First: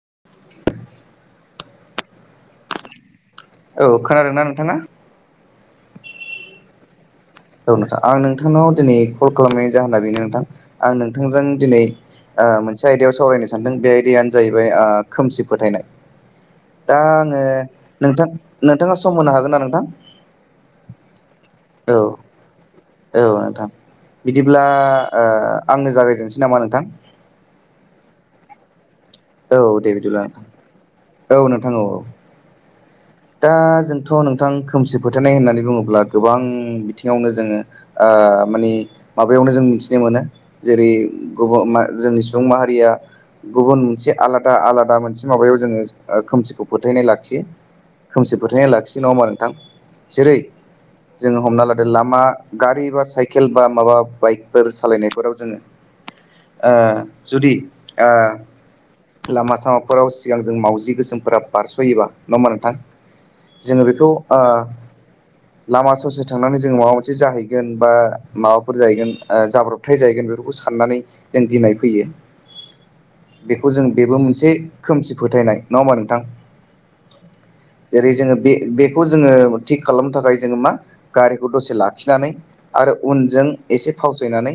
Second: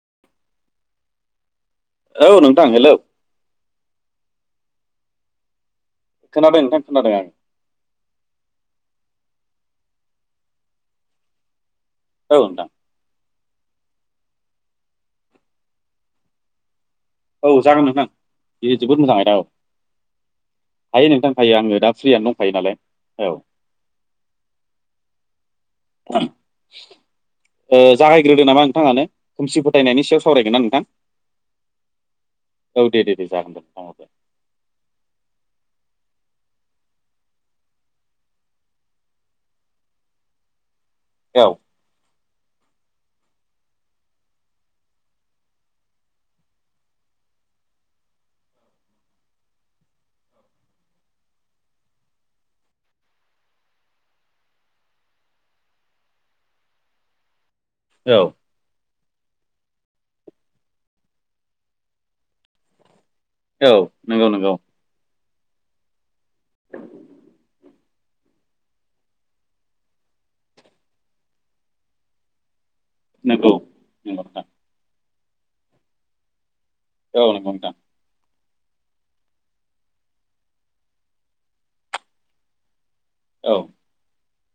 [unintelligible] औ नोंथां हेलौ औ खोनादोंना नोंथाङा? खोनादों नोंथां खोनादों आं। औ नोंथां आं नोंथांनाव दिनै कल खालामनायनि जाहोना बेनो नोंथां आं नोंथांजों दिनै औ ओ नोंथां मोनसे आयदायाव सावरायनो सानदों बे आयदायानो जाहैबाय ओ खोमसि फोथायनाय। दा आङो औ जागोन नोंथां बे जोबोद नोंथाङा मोजां सम आयदा होनो औ हागोन ना नोंथां। हायो नोंथां हायो आङो दा औ फ्रियानो दं। औ नोंथां बिदिब्ला ओ। आंनो ओ जागायजेनसै नामा नोंथां जागायग्रोदो नामा नोंथाङानो। औ खोमसि दे फोथायनायनि बिदिब्ला सायाव सावरायगोन ना नोंथां औ नोंथां औ-औ। औ दे दे दे दा जागोन दे नोंथां जोंथ' नोंथां खोमसि फोथायनाय होननानै बुङोब्ला। गोबां बिथिङावनो जोङो ओ माने माबायावनो जों मिथिनो मोनो। जेरै-ग औ बा मा जोंनि सुबुं माहारिया। गुबुन मोनसे आलादा आलादा मोनसे माबायाव जोङो खोमसिखौ फोथायनाय लाखियो। खोमसि फोथायनाय लाखियो नङा होमबा नोंथां जेरै जोङो हमना लादो लामा गारि बा साइकेल बा माबा बाइकफोर सालायनायफोराव जोङो। ओ जुदि ओ औ लामा सामा फोराव सिगां जों मावजि गोसोमफोरा बारस'योबा नङा होमबा नोंथां। औ जोङो बेखौ नंगौ ओ नंगौ लामा ससे थांनानै जों माबा मोनसे जाहैगोन बा माबाफोर जाहैगोन जाब्रबथाय जाहैगोन बे खौ साननानै जों गिनाय फैयो नंगौ बेखौ जों नंगौ बेबो नोंथां मोनसे खोमसि फोथायनाय नङा होमबा नोंथां औ नंगौ नोंथां जेरै जोङो बे-बेखौ जोङो थिग खालामनो थाखाय जोङो मा गारिखौ दसे लाखिनानै आरो उनजों औ एसे फावस सायनानै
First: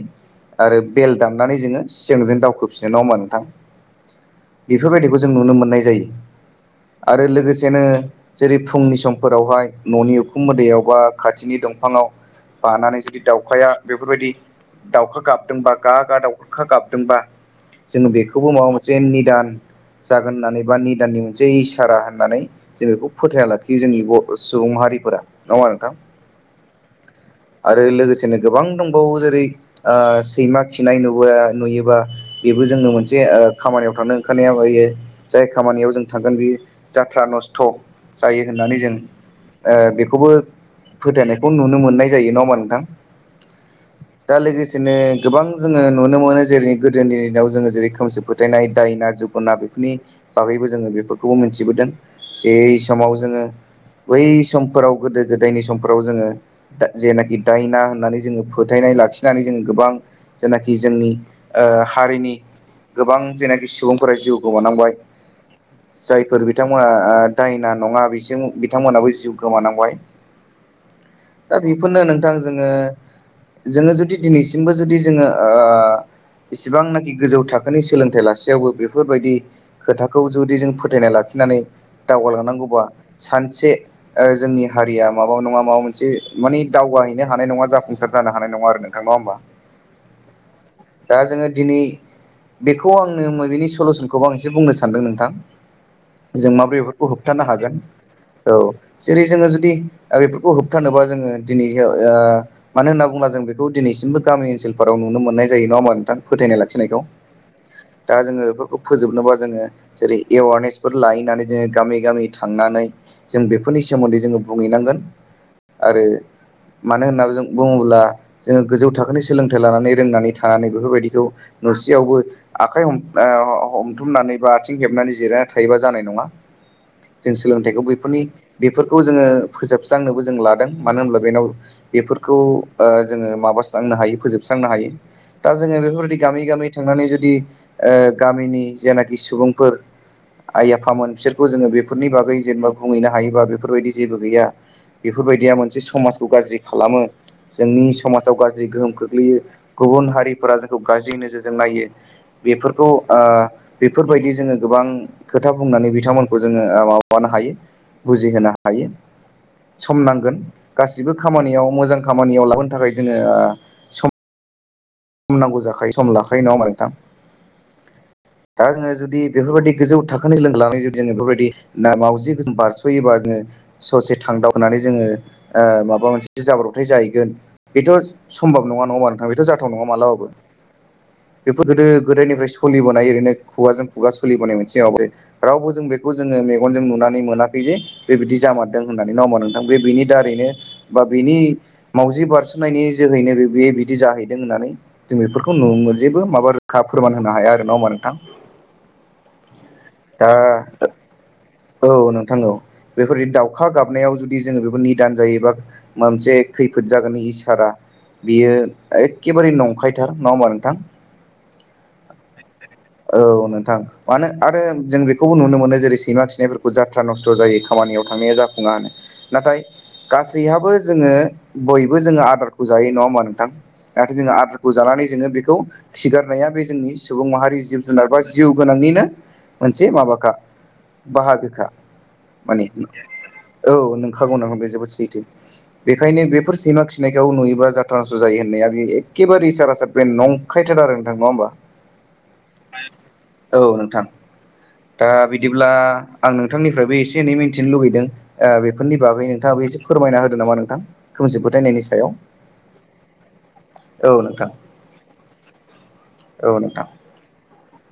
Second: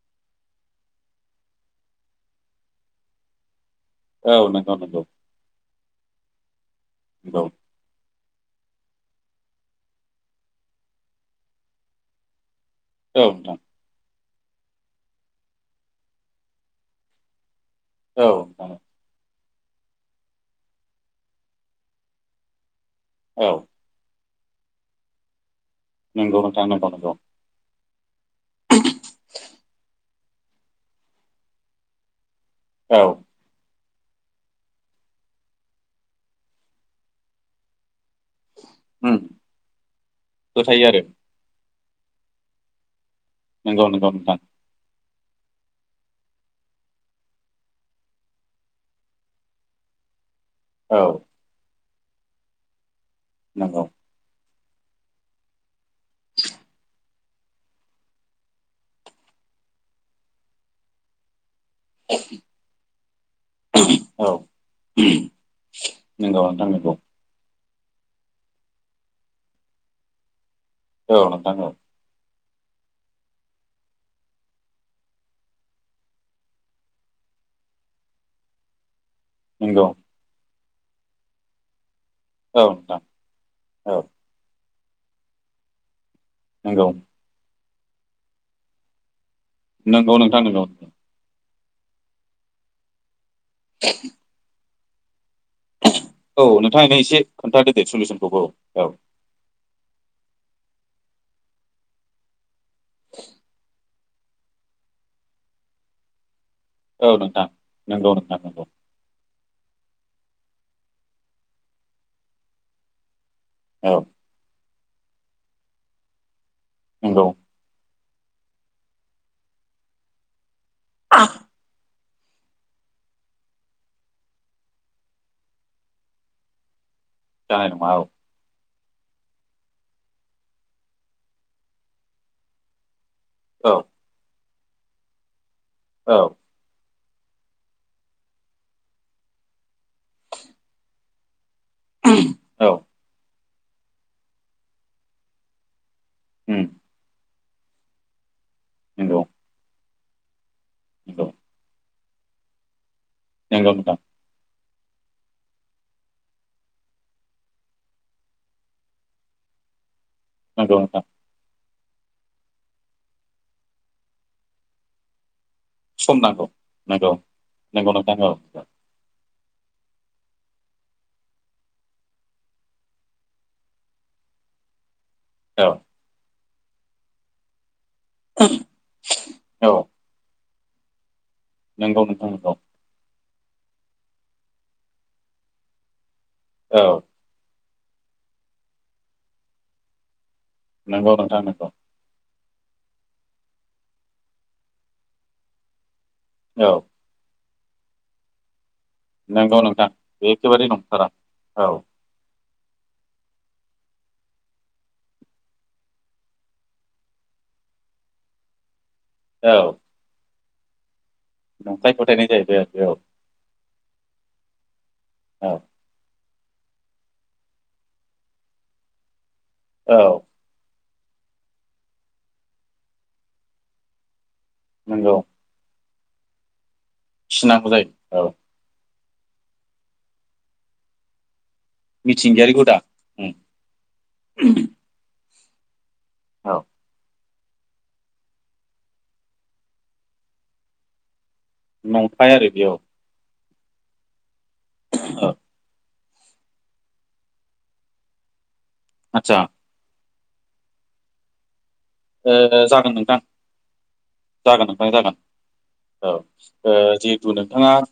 आरो बेल दामनानै जोङो सियांजों दावखोफिनो नङा होमबा नोंथां। औ नंगौ नंगौ औ बेफोरबायदिखौ जों नुनो मोननाय जायो आरो लोगोसेनो जेरै फुंनि समफोरावहाय न'नि उखुम मुदायावबा खाथिनि दंफाङाव बानानै जुदि नोंथां दाउखाया बेफोरबायदि दाउखा गाबदोंबा गा गा दाउखा गाबदोंबा जोङो बेखौबो औ नोंथां औ माबा मोनसे निदान जागोन होननानै बा निदाननि मोनसे इसारा होननानै जों बेखौ फोथायना लाखियो जोंनि ब र' सुबुं माहारिफोरा नोंगौ नोंथां नोंगौ नोंगौ आरो लोगोसेनो गोबां दंबावो जेरै ओ सैमा खिनाय नुबोआ नुयोबा बेबो जोंनो औ मोनसे ओ खामानियाव थांनो ओंखारनायावहायो जाय खामानियाव जों थांगोन बेयो जाथ्रा नस्थ' जायो। होननानै जों उम ओ बेखौबो फोथायो आरो फोथायनायखौ नुनो मोननाय जायो ना होमबा नोंथां नंगौ नंगौ दा नोंथां लोगोसेनो गोबां जोङो नुनो मोनो जेरै गोदोनि दिनाव जोङो जेरै खोमसि फोथायनाय दायना जगुना बेफोरनि बागैबो जोङो औ बेफोरखौबो मोन्थिबोदों जे समाव जोङो नंगौ बै सम फोराव गोदो गोदायनि समफोराव जोङो दा जेनाखि दायना होननानै जोङो फोथायनाय लाखिनानै जोङो गो बां जेनाखि जोंनि ओ हारिनि गोबां जेनाखि सुबुंफोरा औ जिउ गोमानांबाय नंगौ जायफोर नोंथां बिथांमोना नंगौ ओ दाइन नङा बिसजों बिथांमोनाबो जिउ गोमानांबाय औ नोंथां दा औ बेफोरनो नोंथां। जोङो जोङो जुदि दिनैसिमबो जुदि जोङो ओ इसिबांनाखि गोजौ थाखोनि सोलोंथाइ लासेयावबो बे फोरबायदि नंगौ खोथाखौ जुदि जों फोथथायनाय लाखिनानै दावगालांना औ गौवा नोंथां सानसे औ ओ जोंनि हारिया माबा नङा माबा मोन से माने नंगौ दावगाहैनो हानाय नङा जाफुंसार जानो हानाय नङा आरो नोंथां नङा होमबा नोंगौ नोंथां नोंगौ दा जोङो दिनै बेखौ आंनो मैबेनि सलुसनखौबो आं एसे बुंनो सानदों नोंथां औ जों माबोरै नोंथाङा [unintelligible] बेफोरखौ एसे। होबथानो खोन्थादो हागोन दे सलुसनखौबो औ जेरै जोङो जुदि आरो बेफोरखौ होबथानोबा जोङो दिनै मानो होनना बुंब्ला जों बेखौ दिनैसिमबो गामि ओनसफोराव नुनो मोननाय जायो नङा होनबा नोंथां फोथायनाय ला खिनायखौ औ नोंथां नंगौ दा नोंथां जोङो नंगौ बेफोरखौ फोजोबनोबा जोङो जेरै एवारनेसफोर लायनानै जोङो गामि गामि थांनानै जों बेफोरनि औ सोमोन्दै जोङो बुंहैनांगोन आरो मानो नंगौ होननानै जों बुङोब्ला जोङो गोजौ थाखोनि सोलोंथाइ लानानै रोंनानै थायो थानानै बेफोरबायदिखौ नुसेयावबो आखाइ हमथुमनानै बा आथिं हेबनानै जिरायनानै थायोबा जानाय नङा जों जानाय सोलोंथाइखौ नङा औ बैफोरनि बेफोरखौ जोङो फोजोबस्रांनोबो जों लादों मानो होनब्ला बेनाव बेफोरखौ औ मनोनो ह जफोर औ ग गनानै ज [unintelligible] कि गामिनि जेनाखि सुबुंफोर आइ आफामोन बिसोरखौ जोङो बरफोरनि बागै जेब्ला औ बुंहैनो हायो बा बेफीरबायदि जेबो गैया बेफोरबायदिया मोनसे सुख समाजखौ गाज्रि उम खालामो जोंनि समाजाव गाज्रि गोहोम नंगौ खोख्लैयो गुबुन हारिफोरा जों गाज्रि नंगौ नोजोरजों नायो बेफोरखौ ओ नंगौ नोंथां बेफोरबायदि जोङो गोबां खोथा बुंनानै बिथांमोनखौ जोङो माबानो हायो बुजिहोनो हायो सम नांगोन नंगौ नोंथां गासिबो खामानियाव मोजां खामानियाव लाबोनो थाखाय जोङो सम सम नांगौ जाखायो सम लाखायो नांगौ नङा मारैथां नंगौ नंगौ नोंथां औ दा जोङो जुदि बेफोरबायदि गोजौ थाखोनि लोगो लानानै जुदि जोङो बेफोरबायदि ना मावजि गोसोम बारसयोबा जोङो ससे थां दावगानानै जोङो ओ औ माबा मोनसे जाब्रबथाय जाहैगोन बेथ सम्भब नङा नङबा नोंथां बेथ जाथ थ औ नङा मालाबाबो बेफोर गोदो नंगौ नोंथां गोदायनिफ्राय नंगौ सोलिबोनाय ओरैनो खुगाजों खुगा सोलिबोनाय मोनसे रावबो जों बे बेखौ जोङो मेगनजों औ नुनानै मोनाखै जे बेबायदि जामारदों होननानै नबा नोंथां बे बेनि दारैनो बा नंगौ बेनि नोंथां नंगौ मावजि बारसनायनि जोहैनो बे बे बिदि जाहैदों दों होननानै जों बेफोरखौ नु जेबो माबा औ रोखा फोरमान होनो हाया आरो ना हा नोंथां नोंगौव नोंथा बे दा एखेबारि नंथारा औ नों नंगौ बेफोरबायदि दाउखा गाबनायाव जुदि जोङो बेखौ निदान जायोबा मोनसे खैफोद जागोन इसारा बियो एखेबारे औ नंखायथार नङा होमबा नोंथां [unintelligible] औ नोंथां मानो आरो जों बेखौबो औ नुनो मोनो जेरै सैमा [unintelligible] जात्रा नस्त जायो खामानिआव थांनाया जाफुङा नाथाय औ गासैहाबो जोंओ बयबो जों आदारखौ जायो नङा होमा नोंथां आरो जोंओ खौ जानानै नंगौ जोङो बेखौ खिगारनाया बे जोंनि सुबुं माहारि खिनांगौ जिब जुनार बा जायो औ जिउ गोनांनिनो मोनसे माबाखा बाहागोखा मिथिंगायारि माने हुदा उम औ नोंंखागौ न बे जोबोद सैथो बेखायनो बेफोर सैमा खिनायखौ नुयो जाथारनसथ जायो होननाया एखेबारे सारासार बे नंखायथार आरो नोंथां नङा होमबा नंखाय आरो बेयाव औ नोंथां ओ बिदिब्ला आं नोंथांनिफ्रायबो एसे एनै मिन्थिनो लुगैदों ओ बेफोरनि बागै आदसा नोंथाङाबो एसे फोरमायना होदो नामा नोंथां खोमसि फथायनायनि ओ-ओ जागोन नोंथां जागोन नोंथां जागोन औ ओ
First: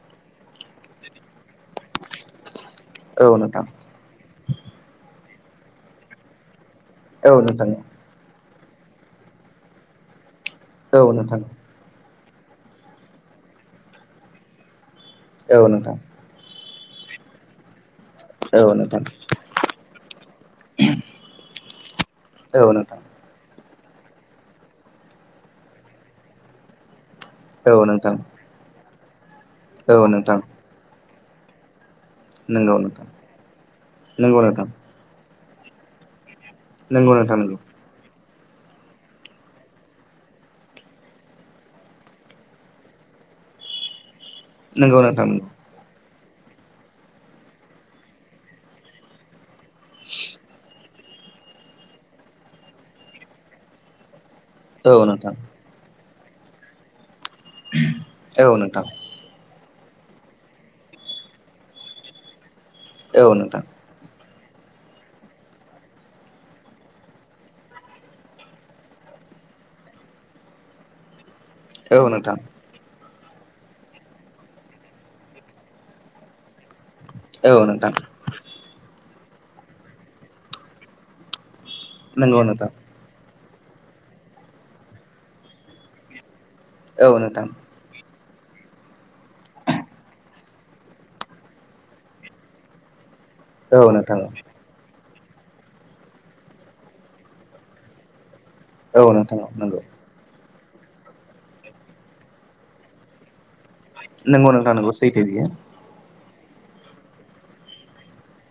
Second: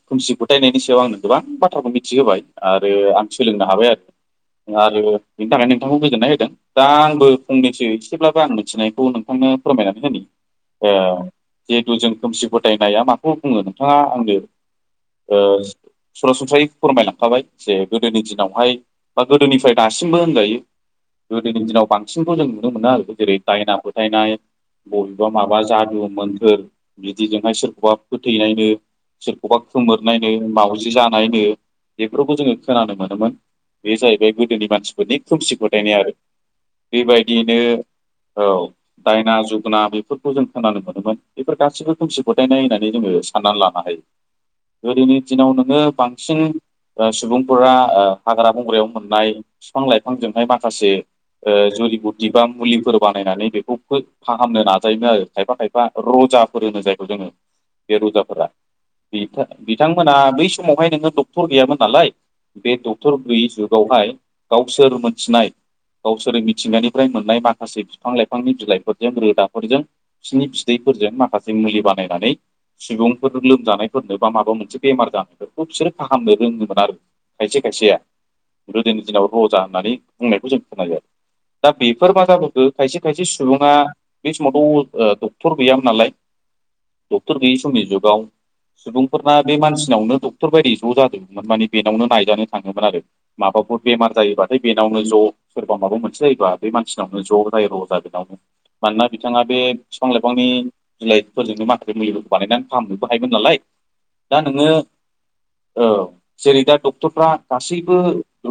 फोथायनायनि सायाव आंनो गोबां बाथ्राखौ मिथिहोबाय आरो आं औ सोलोंनो नोंथां हाबाय आरो आरो बेनि थाखाय नोंथांखौ गोजोननाय होदों दा आंबो औ नोंथां फंनैसो एसेब्लाबो आं मिथिनाय खौ नोंथांनो फोरमायनानै होनो औ ओ नोंथां जिहेथु जों खोमसि फोथायनाया माखौ बुङो नोंथाङा आंनो औ नोंथां औ नोंथां सरासनस्रायै फोरमायलांखाबाय जे गोदोनि औ दिनावहाय नोंथां बा गोदोनिफ्राय दासिमबो होनजायो गोदोनि दिनाव बांसिनखौ जों नुनो मोनो आरो जेरै दायना फोथायनाय बबेबा माबा जादु मोनथोर बिदिजोंहाय औ सोरखौबा नोंथां फोथैनायनो, सोरखौबा औ खोमोरनायनो, नोंथां मावउजि जानायनो बेफोरखौ जोङो नंगौ खोनानो नोंथां मोनोमोन बे जाहैबाय नंगौ गोदोनि नोंथां मानसिफोरनि खोमसि फोथायनाय आरो। नंगौ नोंथां नंगौ बेबायदियैनो औ। दायना जुोगना बेफोरखौ जों खोनानो मोनोमोन बेफोर गासैबो खोमसि फोथायनाय होननानै जोङो साननानै लानो हायो। नोंगौ गोदोनि नोंथां दिनाव नंगौ नोङो सिन बा सुबुंफोरा ओ हाग्रा बंग्रायाव मोननाय फिफां लाइफांजोंहाय माखासे ओ जुलि बुटि बा मुलिफोर बानायनानै बेखौ फो फाहामनो औ नाजायोमोन आरो नोंथां खायफा खायफा। रजाफोर होनो जायखौ जोङ, बे रजाफोरा औ नोंथां बे बिथांमोना बै समावहाय नोङो डक्टर गैयामोन नालाय, बे डक्टर औ गैयि नोंथां जुगावहाय गावसोर मोनथिनाय गावसोर मिथिंगानिफ्राय मोननाय माखासे फिफां लाइफांनि बिलाइ फोरजों, रोदाफोरजों बिनि फिदैफोरजों माखासे मुलि औ बानायनानै नोंथां सिबुं फोरनो लोमजानायफोरनो बा माबा मोनसे बेमार जानायफोरखौ बिसोरो फाहामनो रोङोमोन आरो। औ खायसे नोंथां खायसेया गोदोनि दिनाव रजा होननानै बुंनायखौ जों खोनायो, दा बेफोर मा नंगौ जाबोखो नोंथां खायसे खायसे सु ङा बे समावथ' अ डक्टर गैयामोन नालाय, औ डक्ट'र नोंथां गैयि समनि जुगाव सुबुंफोरना बे मानसिनावनो डक्ट'र बायदि ज' जाजोबोमोन, माने बेनावनो नायजानो थाङोमोन आरो। माबाफोर औ बेमार नोंथां जायोबाथाय बेनावनो ज'। सोरबा माबा मोनसे जायोबा बे मानसिनावनो ज' जायोबा अजा बेनावनो। औ मानोना नोंथां बिथाङा औ बे नंगौ फिफां लाइफांनि बिलाइफोरजोंनो माखासे मुलिफोरखौ बानायनानै फाहामनोबो हायोमोन नालाय। दा नंगौ नोङो, नोंथां नंगौ सैथो बियो औ। जेरै दा डक्ट'रफ्रा गासैबो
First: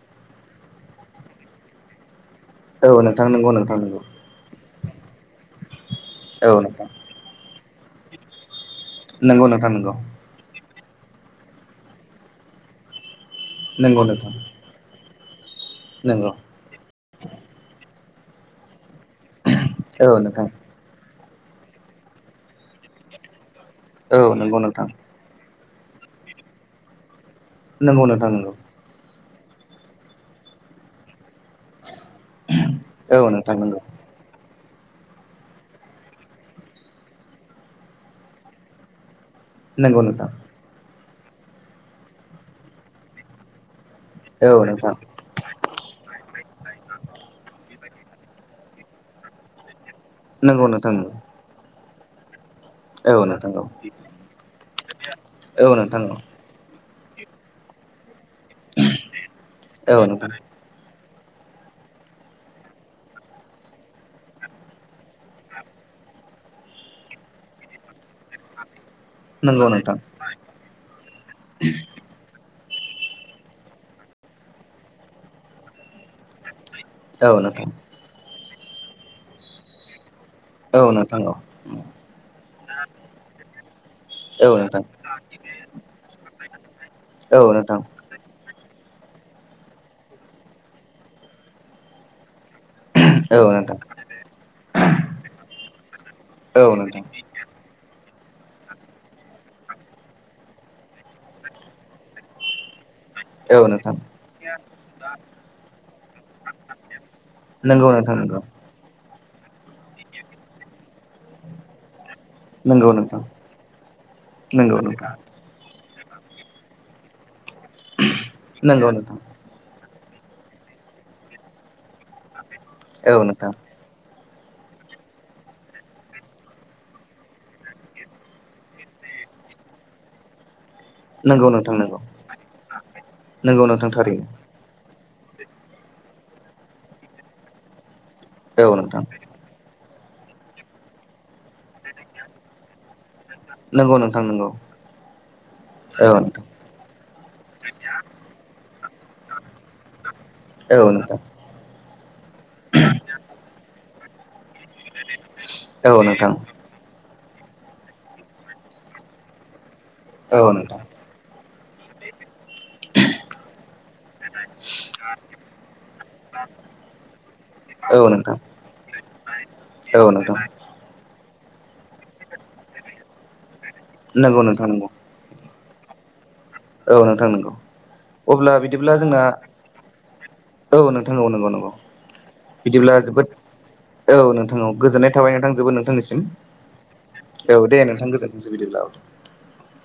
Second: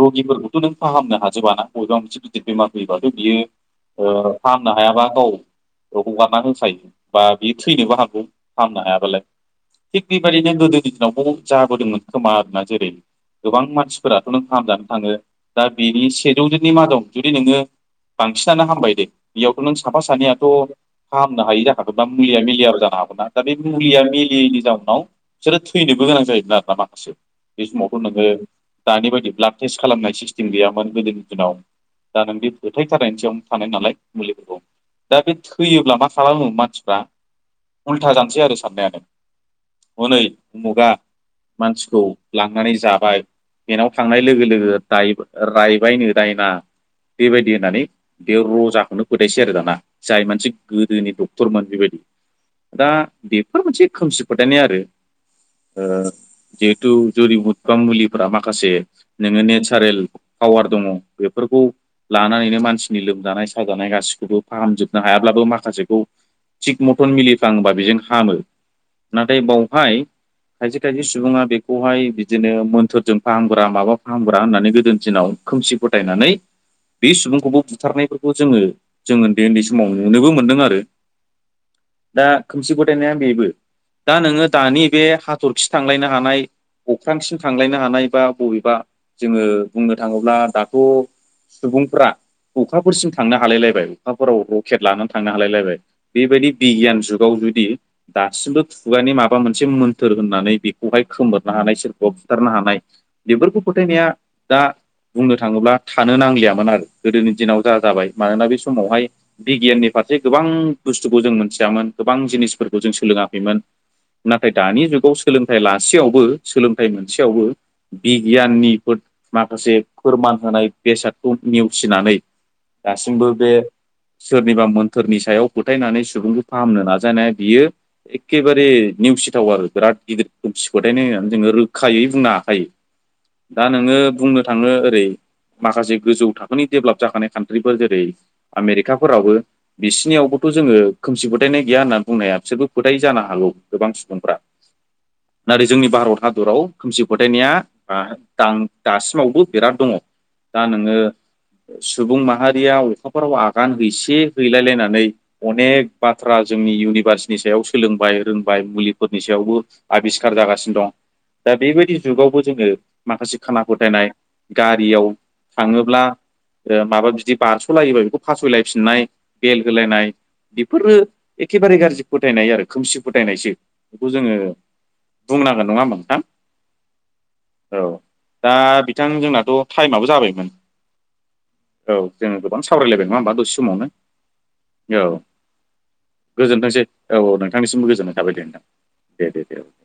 रगिफोरखौथ' नों फाहामनो हाजोबाना। बबेबा मोनसे बेमार औ फैबाथ' नोंथां बियो नंगौ नोंथां नंगौ ओ फाहाम नो हायाबा गाव ओ हगारना औ होखायो नोंथां बा बे थैनोबो हागौ। फाहामनो हायाबालाय नंगौ नोंथां नंगौ थिग, बेबायदिनो गोदोनि दिनावबो जाबोदोंमोन खोमा आरोना। जेरै गोबां नंगौ मानसिफोराथ' नोंथां नों फाहामजानो थाङो। दा बिनि नंगौ सेजौजोननि मादाव जुदि नोङो बांसिनानो हामबाय दे। बेयावथ' नों साफा औ सानैयाथ' नोंथां फाहामनो हायि जाखागोन ना मुलिया मिलियाबो जानो हागौ ना, दा बे मुलिया औ नंगौ मिलियैनि नोंथां जाउनाव बिसोरो थैनोबो गोनां जायोमोन ना माखासे। बे समावथ' नंगौ नोङो नोंथां नंगौ दानि बायदि ब्लाड टेस्ट खालामनाय सिस्टिम गैयामोन गोदोनि दिनाव। दा नों बे फोथायथारनायनि औ सायावनो नोंथां थानाय नंगौ नालाय। दा बे थैयोब्ला मा खालामो मानसिफ्रा उल्था जानोसै आरो साननायानो। नंगौ हनै नोंथां उमुगा मानसिखौ लांनानै जाबाय, बेनाव थांनाय लोगो औ लोगो नोंथां दाय रायबायनो दायना, बेबायदि होननानै बे रजा खौनो फोथायसै आरो दाना। जाय मानसि नंगौ नोंथां गोदोनि डक्ट'रमोन बेबायदि। दा औ नोंथां बेफोर मोनसे खोमसि फोथायनाय आरो। औ नोंथां ओ जिहेथु जुरि हुदखां मुलिफोरा माखासे नोङो औ नेचारेल नोंथां पावार दङ। बेफोरखौ लानानैनो मानसिनि लोमजानाय साजानाय गासिखौबो फाहामजोबनो हायाब्लाबो माखासेखौ थिग मथन मिलिफ्लांबा बेजों हामो। नाथाय नंगौ नोंथां बावहाय खायसे खायसे सुबुङा बेखौहाय बिदिनो मोन्थोरजों फाहामग्रा, माबा फाहामग्रा होननानै गोदोनि दिनाव खोमसि फोथायनानै बे औ सुबुंखौबो नोंथां बुथारनायफोरखौ जोङो जों ओन्दै ओन्दै समाव नुनोबो मोनदों आरो। औ नोंथां औ दा खोमसि फोथायनाया बेबो। दा नोङो औ दानि नोंथां बे हाथ'रखि थांलायनो हानाय, अख्रांसिम औ थांलायनो नोंथां हानाय बा बबे बा जोङो बुंनो थाङोब्ला दाथ' सुबुंफ्रा अखाफोर थांनो हालाय लायबाय। अखाफोराव रकेट लानानै थांनो हालायलायबाय बेबायदि औ नोंथां औ बिगियान नोंथां जुगाव जुदि दासिमबो खुगानि माबा मोनसे मोन्थोर होननानै बेखौहाय खोमोरनो हानाय सोरखौबा बुथारनो हानाय बेफोरखौ औ नोंथां फोथायनाया दा बुंनो थाङोब्ला थानो नांलियामोन आरो गोदोनि दिनाव जा नंगौ जाबाय। नोंथां नंगौ मानोना बे समावहाय बिगियाननि फारसे गोबां बुस्थुखौ जों मोनथियामोन। गोबां जिनिसफोरखौ नंगौ जों नोंथां सोलोङाखैमोन। नाथाय नंगौ दानि नोंथां जुगाव सोलोंथाइ ला सेयावबो, सोलोंथाइ मोनसेयावबो नंगौ बिगियाननिफोर नोंथां माखासे फोरमान होनाय बेसादखौ नेवसिनानै औ दासिमबो नोंथां बे सोरनिबा मोन्थोरनि सायाव फोथायनानै सुबुंखौ फाहामनो नाजानाया बियो एखेबारे निउस सिथाव आरो बिराद गिदिर मोनसे फोथायनाय होननानै नंगौ जोङो नोंथां नंगौ रोखायै बुंनो हाखायो दा नंगौ नोंथां नोङो थारैनो बुंनो थाङो ओरै माखासे गोजौ थाखोनि डेभेलप जाखानाय कान्ट्रिफोर जेरै औ नोंथां आमेरिकाफोरावबो बिसिनियावबोथ' जोङो खोमसि फोथायनाय गैया होननानै बुंनो हाया बिसोरबो फोथाय जानो हा हागौ गोबां नंगौ नोंथां सुबुंफ्रा नंगौ नाथाय जोंनि औ भारत नोंथां हादराव खोमसि फोथायनाया ओ दासिमावबो बिराद दङ दा औ नोङो नोंथां सुबुं मा माहारियाव अखाफोराव आगान हैसे हैलायलायनानै अनेक औ नोंथां बाथ्रा जोंनि इउनिभारसिटि नि सायाव सोलोंबाय रोंबाय मुलिफोरनि सायावबो आबिस्कखार औ जागासिनो नोंथां दं। दा बेबायदि जुगावबो जोंङो माखासे खाना फोथायनाय गारियाव थाङोब्ला ओ माबा बिदि औ बारस'लायोबा बेखौ नोंथां फासयलायफिननाय बेल औ होलायनाय नोंथां बेफोरो एखेबारे गाज्रि फोथायनाय आरो खोमसि फोथायनायसो बेखौ जोङो नंगौ नोंथां नंगौ बुंना नंङा ओमबा नोंथां? औ नोंथां नंगौ। औ अब्ला दा बिदिब्ला बिथां जोंना जोंनाथ' टाइमाबो जाबायमोन औ नोंथां औ नंगौ नंगौ औ। जोङो गोबां बिदिब्ला सावरायलायबाय नङा जोबोद होमबा दसे समावनो। औ नोंथां औ गोजोननाय थाबाय नोंथां जोबोद नोंथांनिसिम गोजोनथोंसै औ दे नोंथांनिसिमबो नोंथां गोजोननाय थाबाय दे गोजोनथोंसै नोंथां बिदिब्ला दे दे दे औ। [inaudible]